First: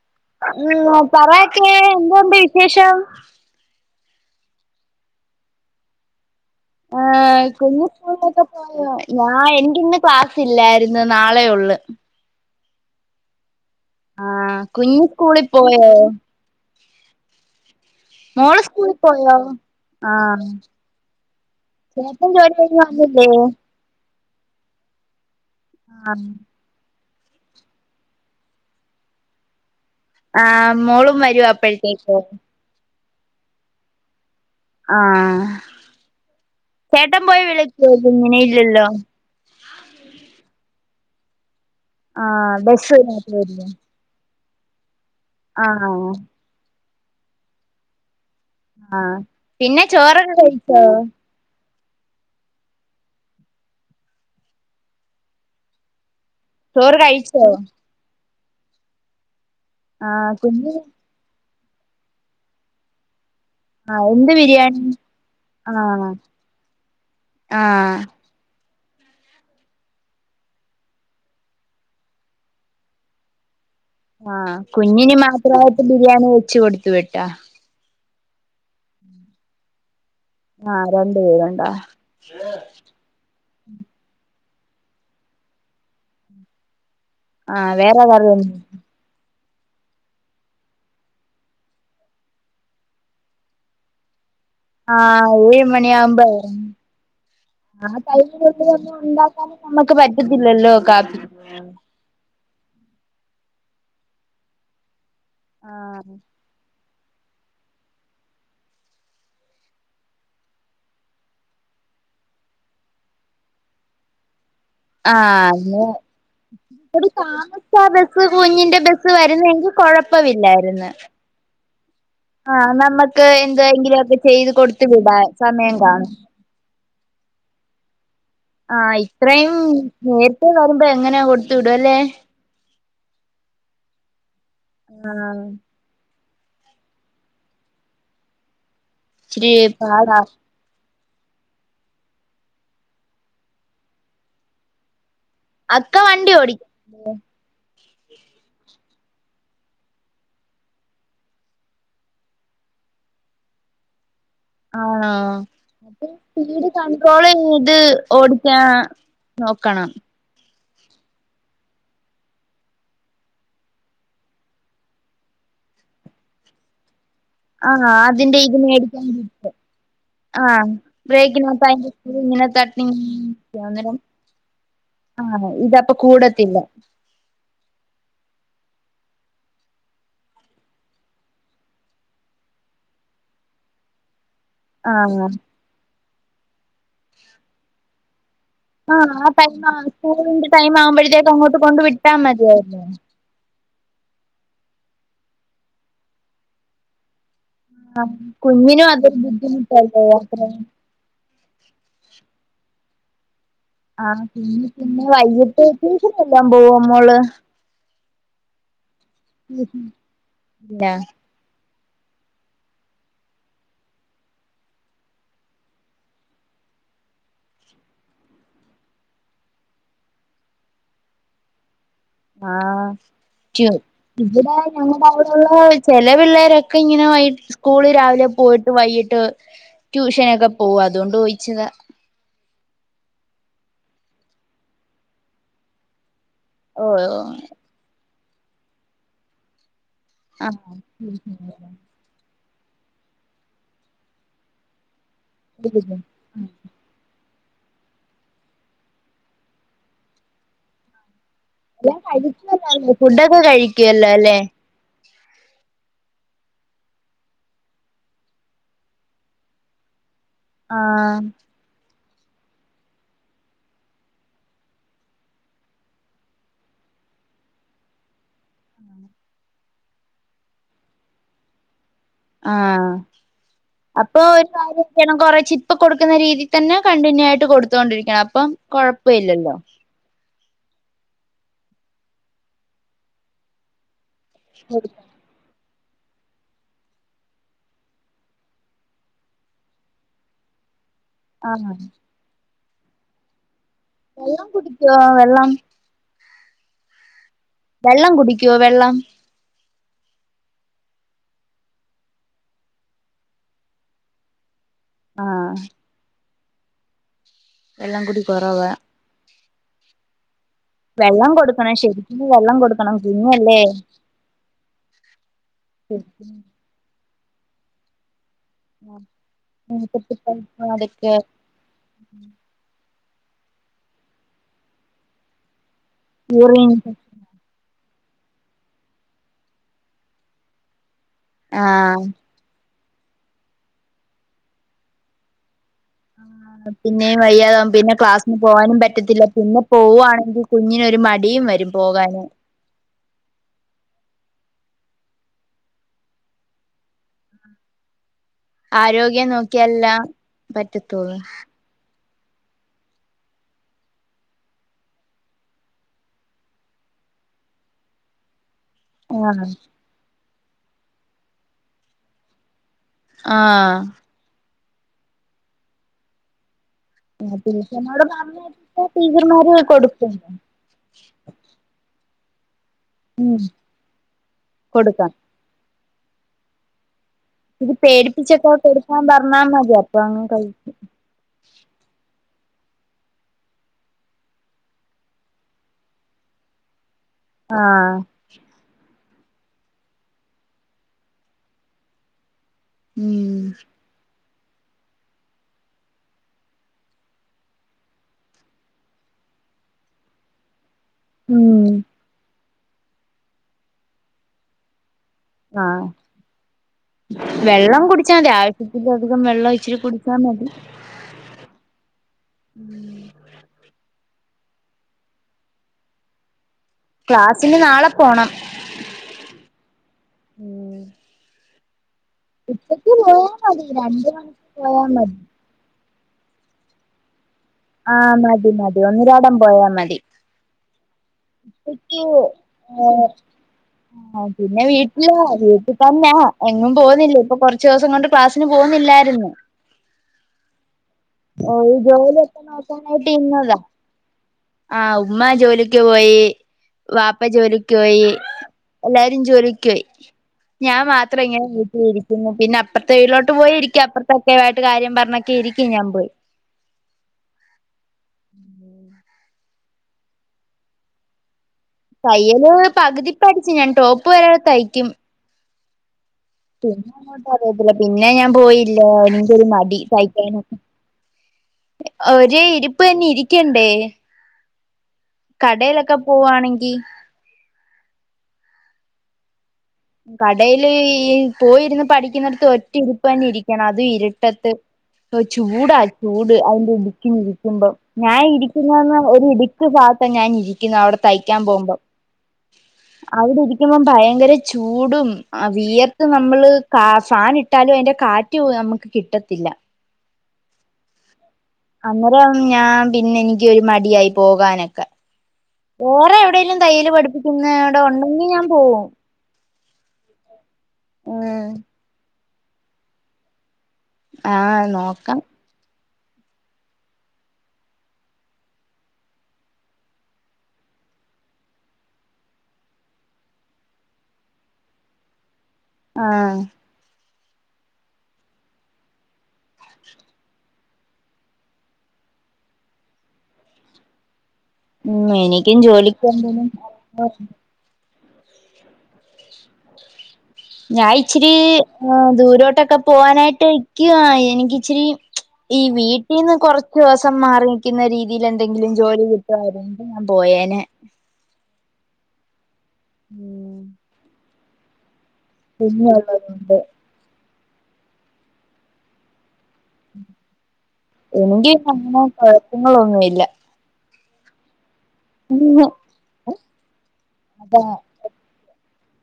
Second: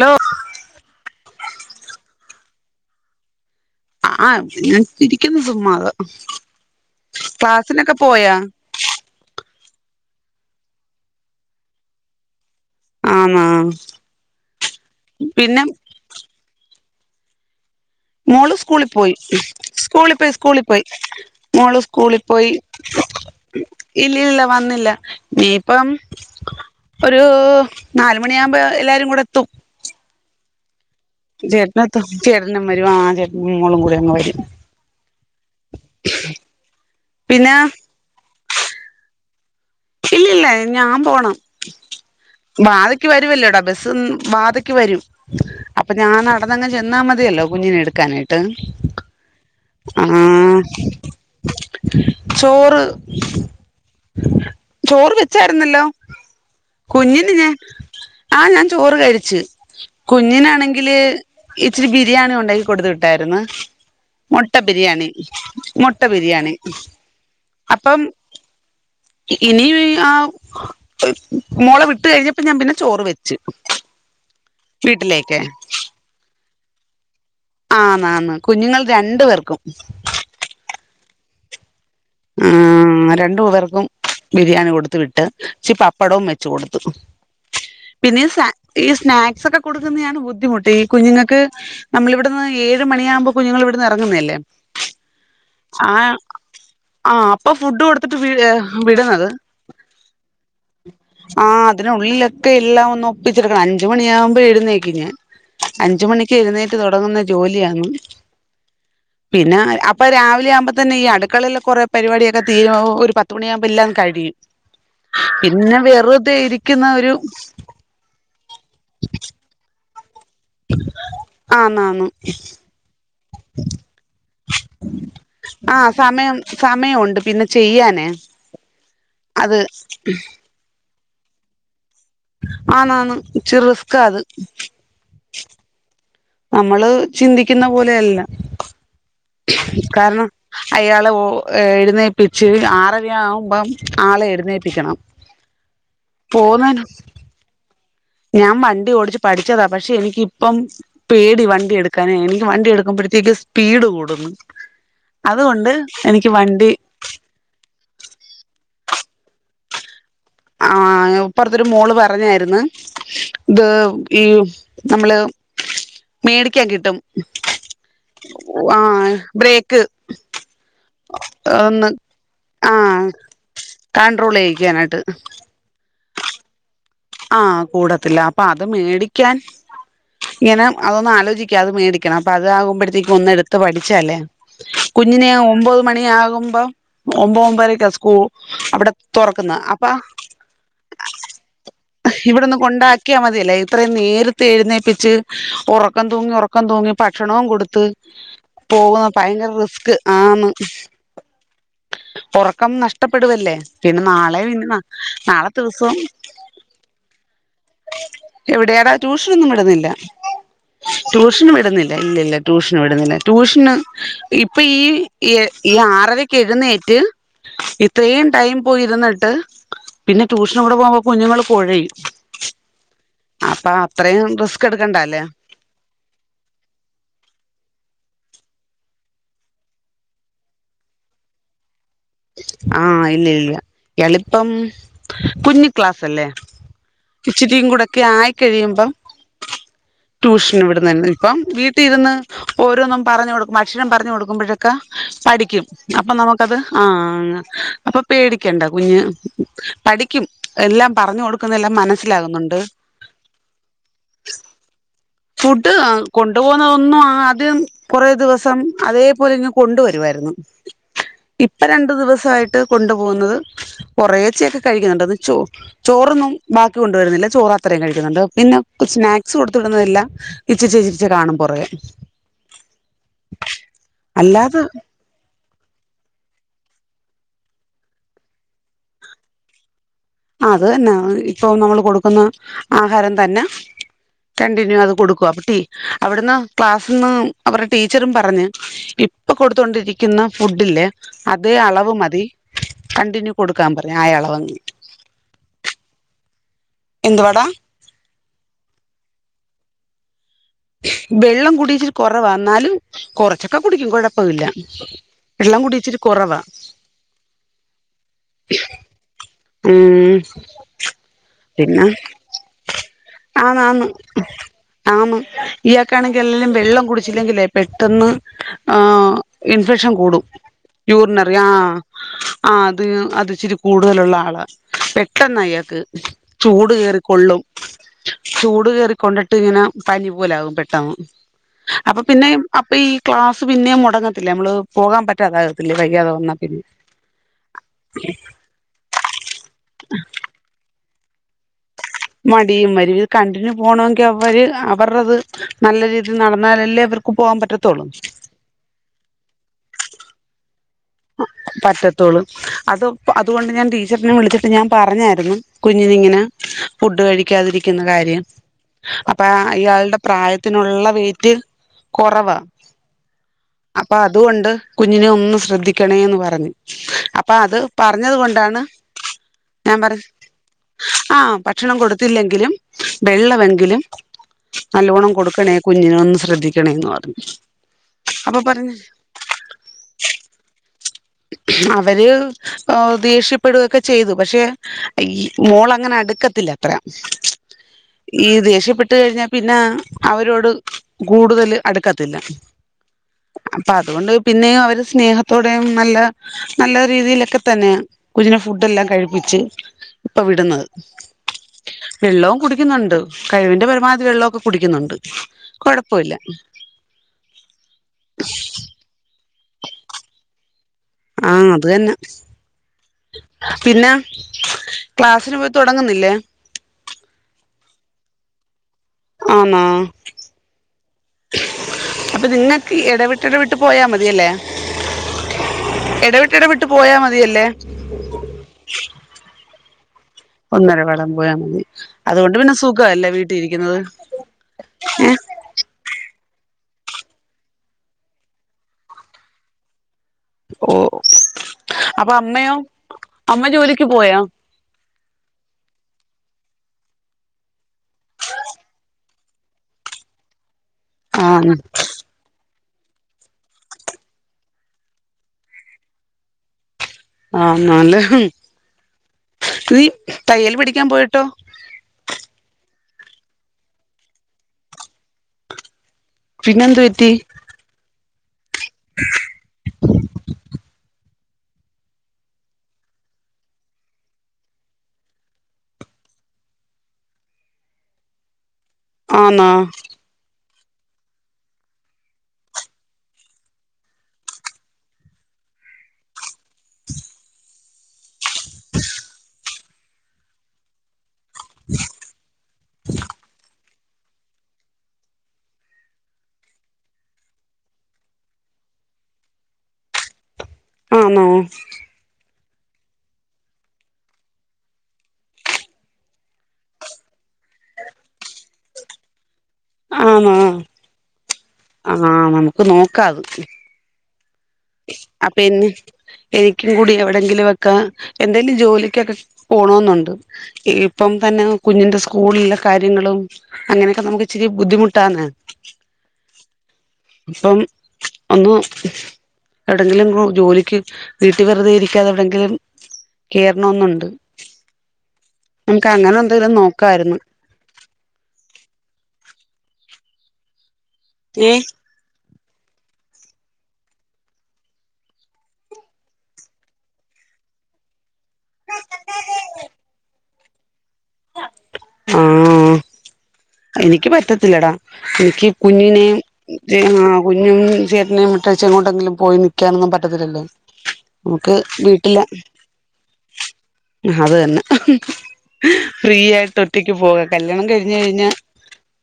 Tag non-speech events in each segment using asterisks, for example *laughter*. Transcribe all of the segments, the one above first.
Law ഉം പറയക്കെ എന്തൊണ്ട് വിശേഷം ആഹ് ഇങ്ങനെ ഇരിക്കുന്നു സുമ്മാതെ ആഹ് കുഞ്ഞ് സ്കുളിലോക്കെ പോയോ യാ എനിക്ക് ഇന്ന് ക്ലാസ്സ്‌ല്ലാര്ന്നു നാളെ ഒള്ള് ആന്നോ ആഹ് കുഞ്ഞ് സ്കൂളി പോയോ മോള് സ്കൂളിൽ പോയി മോളിപ്പോ ആഹ് സ്കൂളിൽ പോയി മോള് സ്കൂളിൽ ചേട്ടൻ പോയി ജോലി കഴിഞ്ഞ് വന്നില്ലേ ഇല്ല ഇല്ല വന്നില്ല ഈപ്പം ആഹ് ഒരു നാലുമണി ആവ്മ്പോ എല്ലാരും കൂടെ എത്തും ആ *unintelligible* ചേട്ടനും മോളും കൂടി അങ്ങ് വരും ആ ചേട്ടൻ പോയി പിന്നെ വിളക്കാേ കുഞ്ഞിനെ ഇല്ലല്ലോ ഇല്ലല്ല ഞാം പോണം ആഹ് വാതയ്ക്ക് ബസ്സിനകത്ത് വരുവല്ലോടാ വരില്ലേ ബസ് വാത് ക്ക് വരും അപ്പൊ ആഹ് ഞാൻ നടന്നങ്ങ് ചെ ന്നാ മതിയല്ലോ കുഞ്ഞിനെ എട്ക്കാനായി ട്ട് ആഹ് പിന്നെ ആ ചോറൊക്കെ കഴിച്ചോ ചോറ് ചോറ് വെച്ചായിര്ന്നല്ലോ ചോറ് കഴിച്ചോ ആ ഞാൻ ചോറ് കഴിച്ച് ആഹ് കുഞ്ഞ് കുഞ്ഞിനാണെങ്കില് ഇച്ചിരി ബിരിയാണി ഉണ്ടാക്കി കൊടുത്ത് വിട്ടായിര്ന്ന് ആഹ് എന്ത് മൊട്ട ബിരിയാണി മൊട്ട ആഹ് ബിരിയാണി ആഹ് അപ്പം ഇനി ആ മോളെ വിട്ട് കഴിഞ്ഞപ്പോ ഞാൻ പിന്നെ ചോറ് വെച്ച് ആ കുഞ്ഞിന് വീട്ടിലേക്ക് മാത്രമായിട്ട് ബിരിയാണി വെ ച്ച് കൊടുത്ത് വിട്ടാ ആന്ന് ആന്ന് കുഞ്ഞുങ്ങൾ രണ്ട് പേർക്കും ആ രണ്ട് പേരുണ്ടോ ഏ ആ രണ്ടു പേർക്കും ബിരിയാണി കൊടുത്ത് വിട്ട് ച്ചി പപ്പടവും വെച്ച് കൊട്ത്ത് ആഹ് വേറെ പിന്നെ സ കറിയൊന്നും ഈ സ്നാക്സാെക്കെ കൊട്ക്കുന്നേയണ് ബുദ്ധിമുട്ട് ഈ കുഞ്ഞുൾക്ക് നമ്മളിവ്ട്ന്ന് ഏഴ് മണിയാവുമ്പോ കുഞ്ഞുങ്ങൾ ഇവിടുന്ന് ഇറങ്ങുന്നെയല്ലേ ആ ഏഴ് മണി ആവുമ്പോ ആ അപ്പൊ ഫുഡ് എ ആ കൊടുത്തിട്ട് വി ടൈമ്കൊണ്ട് വിടുന്നത് ഉണ്ടാക്കാനും നമ്മുക്ക് പറ്റത്തില്ലല്ലോ കാപ്പി അ ഒന്ന് ഒപ്പിച്ചെട്ക്കണം അഞ്ച്മണി ആകുമ്പോ എഴ്ന്നേക്കും ഞാൻ അഞ്ച് ആഹ് മണിക്ക് എഴ്ന്നേ ക്ക് തൊടങ്ങുന്ന ജോലിയാന്ന് പിന്നെ അപ്പ രാവിലെ ആവുമ്പാെ തന്നെ ഈ അടുക്കളയില് കാെറേ പരിപാടൊക്കെ തീരും ഒര് പത്ത് മണിയാവുമ്പോ എല്ലാം കഴിയും പിന്നെ ആന്ന് വെറുതെ ഇരിക്കുന്ന എടി ഒരു താമസ്ച ബസ്സ് കുഞ്ഞിന്റെ ബസ്സ് വര്ന്നെങ്കിൽ കൊഴ പ്പമില്ലായിര്ന്ന് ആന്നാന്ന് ആ നമ്മക്ക് എന്തെങ്കിലും ഒക്കെ ചെയ്ത് കൊടുത്ത് വിടാ സമയം ആ കാണും സമയം സമയമുണ്ട് പിന്നെ ചെയ്യാനേ ആഹ ഇത്രയും അത് നേരത്തെേ വരു്പോ എങ്ങനെയാ കൊടുത്തു വിട അല്ലെ ആണാണ് ചിറ റിസക്ക അത് ആഹ നമ്മള് ചിന്തിക്കുന്ന പോലെയല്ല ഇച്ചിരി പാടാ കാരണം അയായാൾ ആളെ എഴുന്നേപ്പിച്ച് ആറവി ആവുമ്പം ആളെ എഴുന്നേപ്പിക്കണം അക്ക വണ്ടി ഓടിക്ക പോന്നേന് ഞാൻ വണ്ടി ഓടിച്ച്ു പഠിച്ചതാ പക്ഷെ എനിിക്കിപ്പം പേടി വണ്ടി എടുക്കാന് എനിക്ക് വണ്ടി എടുക്കുമ്പോഴത്തേക്ക്ും സ്പീഡ് കൂടുന്നു ആ അതുകൊണ്ട് അപ്പ എനിക്ക് സീട് വണ്ടി കണിക്കോള ഏത് ഓടിക്കാ നോക്കണം ആ ഇപ്പറത്തൊരു മോള് പറഞ്ഞായിരുന്നു ഇത് ഈ നമ്മള് മേടിക്കാൻ കിട്ടും ആഹ അതിന്റെ ഇത് ആ മേടിക്കാൻട്ട് ബ്രേക്ക് ആഹ ബ്രേക്കിനക ഒന്ന് ഇങ്ങനെ ആഹ് തട്ടന്നേരം കൺട്രോൾ ചെയ്യിക്കാനായിട്ട് ആഹ ഇത അപ്പൊ കൂടത്തില്ല ആഹ കൂടത്തില്ല അപ്പൊ അത് മേടിക്കാൻ ഇങ്ങനെ അതൊന്ന ആലോചിക്ക അത് മേടിക്കണം അപ്പ അത് ആകുമ്പോഴത്തേക്കും ഒന്ന് എടുത്ത് പഠിച്ചല്ലേ ആഹ് കുഞ്ഞ്ഞിനെ ഒമ്പത് മണി ആ ഒം ഒംബാര കസ്ക ആ് ആ ടൈം ആ സ്കൂളിന്റെ ടൈം ആവുമ്പോഴത്തേക്ക് അങ്ങോട്ട് കൊണ്ട് വിട്ട ഇവിടൊന്ന് കൊണ്ടാക്കിയാൽ മതിയല്ലേ ഇത്രയും നേരി ഴുന്നേപ്പിച്ച് ഉറക്കം തൂങ്ങി ഉറക്കം തൂി ഭക്ഷണ കുഞ്ഞിനും പോകുന്ന അതൊരു ഭയങ്കര റിസ്ക് ബുദ്ധിമുട്ടല്ലേ യാത്ര ആന്ന് ഉറക്കം നഷ ഇഷ്ടപ്പെടുവല്ലേ ആ പിന്നെ പിന്നെ ദിവസം വൈകിട്ട്േക്കശന എല്ലാം പോകും എവിടെയാടാ ട്യൂഷനൊന്നും ഇടുന്നില്ല ഇല്ല ട്യൂഷനും ഇടുന്നില്ല ഇല്ല ഇല്ല ട്യൂഷന് വിടുന്നില്ല ട്യൂഷന് ഇപ്പൊ ഈ ഈ ആറരക്ക് എഴുന്നേറ്റ് ഇത്രയും ടൈം പോയി ഇരുന്നിട്ട് പിന്നെ ട്യൂഷന് കൂടെ പോകുമ്പോ കുഞ്ഞുങ്ങൾ പുഴ ആ അത്രയും ഇവിടെ റിസ്ക് ഞങ്ങള എടുക്കണ്ടല്ലേ അവിടെുള്ള ചില പിള്ളേരൊക്കെ ഇങ്ങനെ സ്കൂള് രാവിലെ പോയിട്ട് വൈകിട്ട് ട്യൂഷനൊക്കെ പോകും അതുകൊണ്ട് ചോയിിച്ചതാ ആഹ ഇല്ല ഇല്ല എളിപ്പം കുഞ്ഞു ക്ലാസ്സ് അല്ലേ ഓ ഇച്ചിരിും കൂടെ ഒക്കെ ആയി കഴിയുമ്പം ട്യൂഷൻ ആഹ് ഇവിടെന്ന് ഇപ്പം വീട്ടിൽിരുന്ന് ഓരോന്നും പറഞ്ഞഞ് കൊടുക്കും അക്ഷരം പറഞ്ഞു കൊടുക്കുമ്പോഴേക്കെ പഠിക്കും അപ്പൊ നമുക്കത് ആ അപ്പൊ പേടിക്കണ്ട കുഞ്ഞ് പഠിക്കും എല്ലാം പറഞ്ഞു കൊടുക്ക എല്ലാം കഴികുല്ലോല്ലേ ഫുഡൊക്കെ കഴിക്കുവല്ലോ അല്ലേ കൊണ്ടു പോകുന്നത് ഒന്നും ആദ്യം കൊറേ ദിവസം അതേപോലെ ഇങ്ങ് കൊണ്ടുവരുമായിരുന്നു ആ രണ്ടു ദിവസായിട്ട് കൊണ്ടു പോകുന്നത് കൊറേച്ചൊക്കെ കഴിക്കുന്നുണ്ട് ചോ ചോറൊന്നും ബാക്കി കൊണ്ടുവരുന്നില്ല ചോറ് അത്രയും കഴിക്കുന്നുണ്ട് പിന്നെ സ്നാക്സ് കൊടുത്ത് വിടുന്നില്ല ഇച്ചച്ചിരിച്ച കാണും കൊറേ ആ അപ്പൊ ഒരു അല്ലാതെ കാര്യം ചെയ്യണം കൊറച്ചിപ്പ കൊടുക്കുന്ന രീതി തന്നെ കണ്ടിന്യൂ ആയിട്ട് കൊടുത്തോണ്ടിരിക്കണം അപ്പം കൊഴപ്പില്ലല്ലോ അത് തന്നെ ഇപ്പൊ നമ്മള് കൊടുക്കുന്ന ആഹാരം തന്നെ കണ്ടിന്യൂ അത് കൊടുക്കുക അപ്പ ടീ അവിടുന്ന് ക്ലാസീന്ന് അവരുടെ ടീച്ചറും പറഞ്ഞ് ഇപ്പൊ കൊടുത്തോണ്ടിരിക്കുന്ന ഫുഡില്ലേ അതേ ആഹ് അളവ് മതീ കണ്ടിന്യൂ കൊടു വെള്ളം കുടിക്കോ വെള്ളം എന്തുവാടാ വെള്ളം കുടി ടിക്കോ വെള്ളം വെള്ളം കുടി ഇച്ചിരി കൊറവാ എന്നാലും കൊറച്ചൊക്കെ കുടിക്കും കൊഴപ്പമില്ലാ ആഹ് വെള്ളം കുടി ഇച്ചിരി കൊറവാ വെള്ളംകുടി കൊറവാ ഉം വെള്ളം കൊടുക്കണം പിന്നെ ശരിക്കും വെള്ളം കൊടുക്കണം കുഞ്ഞല്ലേ ഇയാക്കാണെങ്കി എല്ലാം വെള്ളം കുടിച്ചില്ലെങ്കിലേ പെട്ടെന്ന് ആ ഇൻഫെക്ഷൻ കൂടും അതൊക്കെ യൂറിനറി ആ ആത് ആ ഇച്ചിരി കൂടുതലുള്ള ആളാ പെട്ടെന്ന് അയാക്ക് യൂറിൻ ചൂട് കയറിക്കൊള്ളും ചൂട് കേറിക്കൊണ്ടിട്ട് ഇങ്ങനെ പനി പോലാകും പെട്ടെന്ന് അപ്പൊ ആഹ് പിന്നെ അപ്പൊ ഈ ക്ലാസ്സ് പിന്നേം മൊടങ്ങത്തില്ലേ നമ്മള് പോകാൻ പറ്റാതാ ആ പിന്നെയും വയ്യാതാവുമ്പോ പിന്നെ ക്ലാസ്സിന് പോകാനും പറ്റത്തില്ല പിന്നെ പോവുവാണെങ്കി കുഞ്ഞിനേ മടിയും വരും പോകാന് മടിയും വരും ഇത കണ്ടിന്യൂ പോണമെങ്കി അവന്മാര് അവരുടേത് നല്ല രീതിയിൽ നടന്നാലല്ലേ അവർക്ക് പോകാൻ പറ്റത്തുള്ളൂ. ആരോഗ്യം നോക്കിയല്ലാ പറ്റത്തൊളളൂ ത്തൊള്ളൂ അത് അതുകൊണ്ട് ഞാൻ ടീച്ചറിനെ വിളിച്ചിട്ട് ഞാൻ പറഞ്ഞായിരുന്നു കുഞ്ഞിനിങ്ങനെ ഫുഡ് കഴിക്കാതിരിക്കുന്ന കാര്യം അപ്പ ആഹ് ഇയാൾടെ പ്രായ ത്തിനൊള്ള വെയിറ്റ് കൊറവാ ആഹ് അപ്പ അതുകൊണ്ട് കുഞ്ഞിനെ ഒന്ന് ശ്രദ്ധി ക്കണേന്ന് പറഞ്ഞു. അപ്പ അത് ടീച്ചറിനോട് പറഞ്ഞത് പറഞ്ഞ് കൊണ്ടാണ് ടീച്ചർമാര് ഞാൻ പറ കൊടുക്കും ആ ഭക്ഷണം കൊട് ത്തില്ലെങ്കിലും വെള്ളവെങ്കിലും കൊടുക്കാം നല്ലോണം കൊടുക്കണേ കുഞ്ഞിനെ ഒന്ന് ശ്രദ്ധിക്കണേന്ന് പറഞ്ഞു. ഇത്തിരി പേടിപ്പിച്ച അപ്പൊ പറഞ്ഞു കോട്ടെടുക്കാൻ പറഞ്ഞാ മതി. അപ്പ അങ്ങ് കഴിക്കും. ഓ ദേഷ്യപ്പെടുവൊക്കെ ചെയ്തു. പക്ഷേ ഈ മോളങ്ങനെ അടുക്കത്തില്ല അത്ര. ആഹ് ഈ ദേഷ്യപ്പെ ട്ട് കഴിഞ്ഞാ പിന്ന അവരോട് കൂടുതല് അടുക്കത്തില്ല. ഉം അപ്പ അതുകൊണ്ട് പിന്നേം അവര് സ്നേഹത്തോടെയും നല്ല നല്ല രീതിലൊക്കെ തന്നെയ കുഞ്ഞിനെ ഫുഡെല്ലാം കഴിപ്പിച്ച് ഇപ്പോ വിടുന്നത്. ഉം വെള്ളവും കുടി കുടിക്കുന്നുണ്ട് കഴിവിൻ്റെ പരമാവധി വെള്ളോക്കെ കുടിക്കുന്നുണ്ട്. ആ കൊഴപ്പമില്ല വെള്ളം കുടിച്ചാമതി. ആവശ്യത്തിലധികം വെള്ളം ഇച്ചിരി കുടിച്ചാ മതി. ആ അത് തന്നെ പിന്ന ക്ലാസിന് പോയി തുടങ്ങുന്നില്ലേ? ക്ലാസിന് നാളെ പോണം ആന്നോ? ഉം അപ്പൊ നിങ്ങൾക്ക് ഉച്ചക്ക് പോയാ ഇടവിട്ടിടവിട്ട് മതി. പോയാ രണ്ട് മണിക്ക് പോയാ മതി. എടവിട്ടെടവിട്ട് പോയാമതിയല്ലേ? ആ മതി മതി ഒന്നിരാടം പോയാ മതി ഒന്നര വെളം ഇപ്പയ്ക്ക് ആഹ് വീട്ടിൽ ഇരിക്കുന്നത് ആ പിന്നെ ഏ വീട്ടിലാ വീട്ടി തന്നാ എങ്ങും പോകുന്നില്ല. ഇപ്പോ കൊറച്ചിവസം കൊണ്ട് ക്ലാസ്സിന് പോകുന്നില്ലാരുന്നു. ഓ ഓ അപ്പൊ ജോലിയൊക്കെ അമ്മയോ നോക്കാനായിട്ട് അമ്മ ഇര്ന്നതാ. ജോലിക്ക് പോയോ ആഹ് ഉമ്മ ജോലിക്ക് യി വാപ്പജോലിക്കോയി എല്ലാരും ജോലിക്കോയി ഞാൻ മാത്രം ഇങ്ങനെ ആഹ് വീട്ടിലിരിക്കുന്നു പിന്ന- അപ്പറത്തെ വീട്ലോട്ട് പോയി ഇരിക്കും അപ്പറത്തക്കെ ആയിട്ട് കാര്യം പറഞ്ഞൊക്കെ ഇരിക്കും ഞാൻ പോയി ആ നല്ലേ നീ തയ്യൽ പഠിക്കാൻ പോയിട്ടോ തയ്യല് പകുതിപഠിച്ചു ഞാൻ ടോപ്പ് വരെ തയ്ക്കും പിന്നെന്ത് പറ്റി പിന്നങ്ങോട്ട് അറിയത്തില്ല പിന്നെ പിന്നെ ഞാൻ പോയി ല്ലാ നിക്കൊരു മടി തയ്ക്കാന് ഒരേ ഇരിപ്പ് തന്നെ ഇരിക്കണ്ടേ കടയിലൊക്കെ പോവാണെങ്കി ആന്നോ കടയില് ഈ പോയിരുന്ന് പഠിക്കുന്നിടത്ത് ഒറ്റ ഇരിപ്പ് തന്നെ ഇരിക്കണം അതും ഇരുട്ടത്ത് ചൂടാ ചൂട് അതിന്റെ ഇടുക്കി ഇരിക്കുമ്പോ ഞാൻ ഇരിക്കുന്നത് തന്നെ ഇടു ട്ട് ഭാഗത്താ ഞാന് ഇരിക്കുന്നത് അവിടത്തെ തയ്ക്കാൻ പോകുമ്പം അവിടെ ഇരി ക്കുമ്പം ഭയങ്കര ചൂടും ആ വിയർത്ത് നമ്മള് കാ ഫാൻ ഇട്ടാലും അതിന്റെ കാറ്റ് നമുക്ക് കിട്ടത്തില്ല ആന്നോ അന്നേരം ഞാൻ പിന്നെ എനിക്ക് ഒരു മടിയായി പോകാനൊക്കെ വേറെ എവിടേങ്കിലും തയ്യൽ പഠിപ്പിക്കുന്നവിടെ ഉണ്ടെങ്കി ഞാൻ പോവും ആന്നോ ആ ന്ക്ക് നോക്കാത് ആ നോക്കാം അപ്പൊ എന്നെ എനിക്കും കൂടി എവിടെങ്കിലുംഒക്കെ എന്തെലും ജോലിക്കൊക്കെ പോണോന്നുണ്ട് ഇപ്പം തന്നെ കുഞ്ഞിന്റെ സ്കൂളിലെ കാര്യങ്ങളും അങ്ങനെയൊക്കെ നമുക്ക് ഇച്ചിരി ബുദ്ധിമുട്ടാന്ന ആ അപ്പം ഒന്നു എവിടെങ്കിലും ജോലിക്ക് വീട്ടിൽ വെറുതെ ഇരിക്കാതെ എവിടെങ്കിലും കേറണന്നൊണ്ട് മ് എനിക്കും ജോലിക്ക് എന്തിനെ എന്തെങ്കിലും നോക്കായിരുന്നു *unintelligible* ഞാൻ ഇച്ചിരി ദൂരോട്ട ഇട്ടൊക്കെ പോവാനായിട്ട് ഇക്കുവ എനിക്ക് ഇച്ചിരി ഈ വീട്ടിൽന്ന് കൊറച്ചു ദിവസം മാറി നിക്കുന്ന രീതിയിൽ എന്തെങ്കിലും ജോലി കിട്ടുവായിരുന്നെങ്കിൽ ഞാൻ പോയേഞ്ഞേ ആ ഉം ത്തിലടാ എനിക്ക് കുഞ്ഞിനെ കുഞ്ഞുള്ളതുകൊണ്ട് ആ കുഞ്ഞും ചേട്ടനും വിട്ടേച്ച് എങ്ങോട്ടെങ്കിലും പോയി നി നിക്കാനൊന്നും പറ്റത്തില്ലല്ലോ എനിക്ക് നമുക്ക് പിന്നെ അങ്ങനെ വീട്ടില കൊഴപ്പങ്ങളൊന്നുമില്ല അത് തന്നെ ഫ്രീ ആയിട്ട് ഒറ്റക്ക് പോക അതാ കല്യാണം കഴിഞ്ഞ് കഴിഞ്ഞ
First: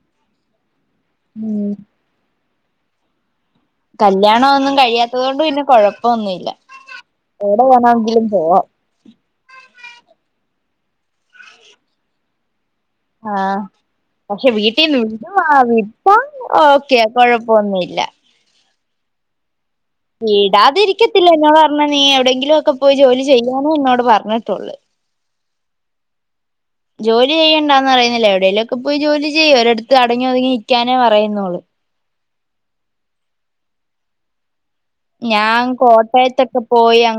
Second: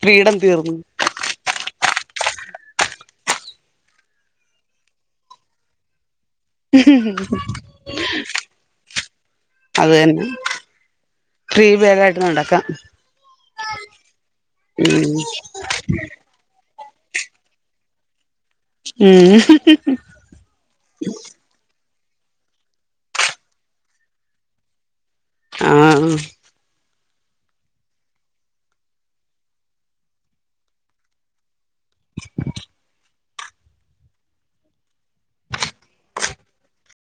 ഫ്രീഡം തീർന്ന് ഉം കല്യാണഒന്നും കഴിയാത്തത് കൊണ്ട് പിന്നെ കൊഴപ്പം പോവാം അത് തന്നെ ഫ്രീ വേലായിട്ട് നടക്കാം ആഹ് പക്ഷെ വീട്ടീന്ന് ഉം വിടോ ആഹ് വിട്ടാ ഓക്കെ കൊഴപ്പൊന്നുല്ല ഉം ഈടാതിരിക്കത്തില്ല ഞാ പറഞ്ഞ നീ എവിടെയെങ്കിലും ഒക്കെ പോയി ജോലി ചെയ്യാനോ എന്നോട് പറഞ്ഞിട്ടുള്ളൂ ആഹ് ജോലി ചെയ്യേണ്ടാന്ന്റിയുന്നില്ല എവിടേലുവൊക്കെ പോയി ജോലി ചെയ്യ് ഒരിടത്ത് അടങ്ങി ഒതുങ്ങി ഇരിക്കാനേ പറയുന്നോളള് *unintelligible* ഞാൻ കോട്ടയത്തൊക്കെ പോയങ്ങ്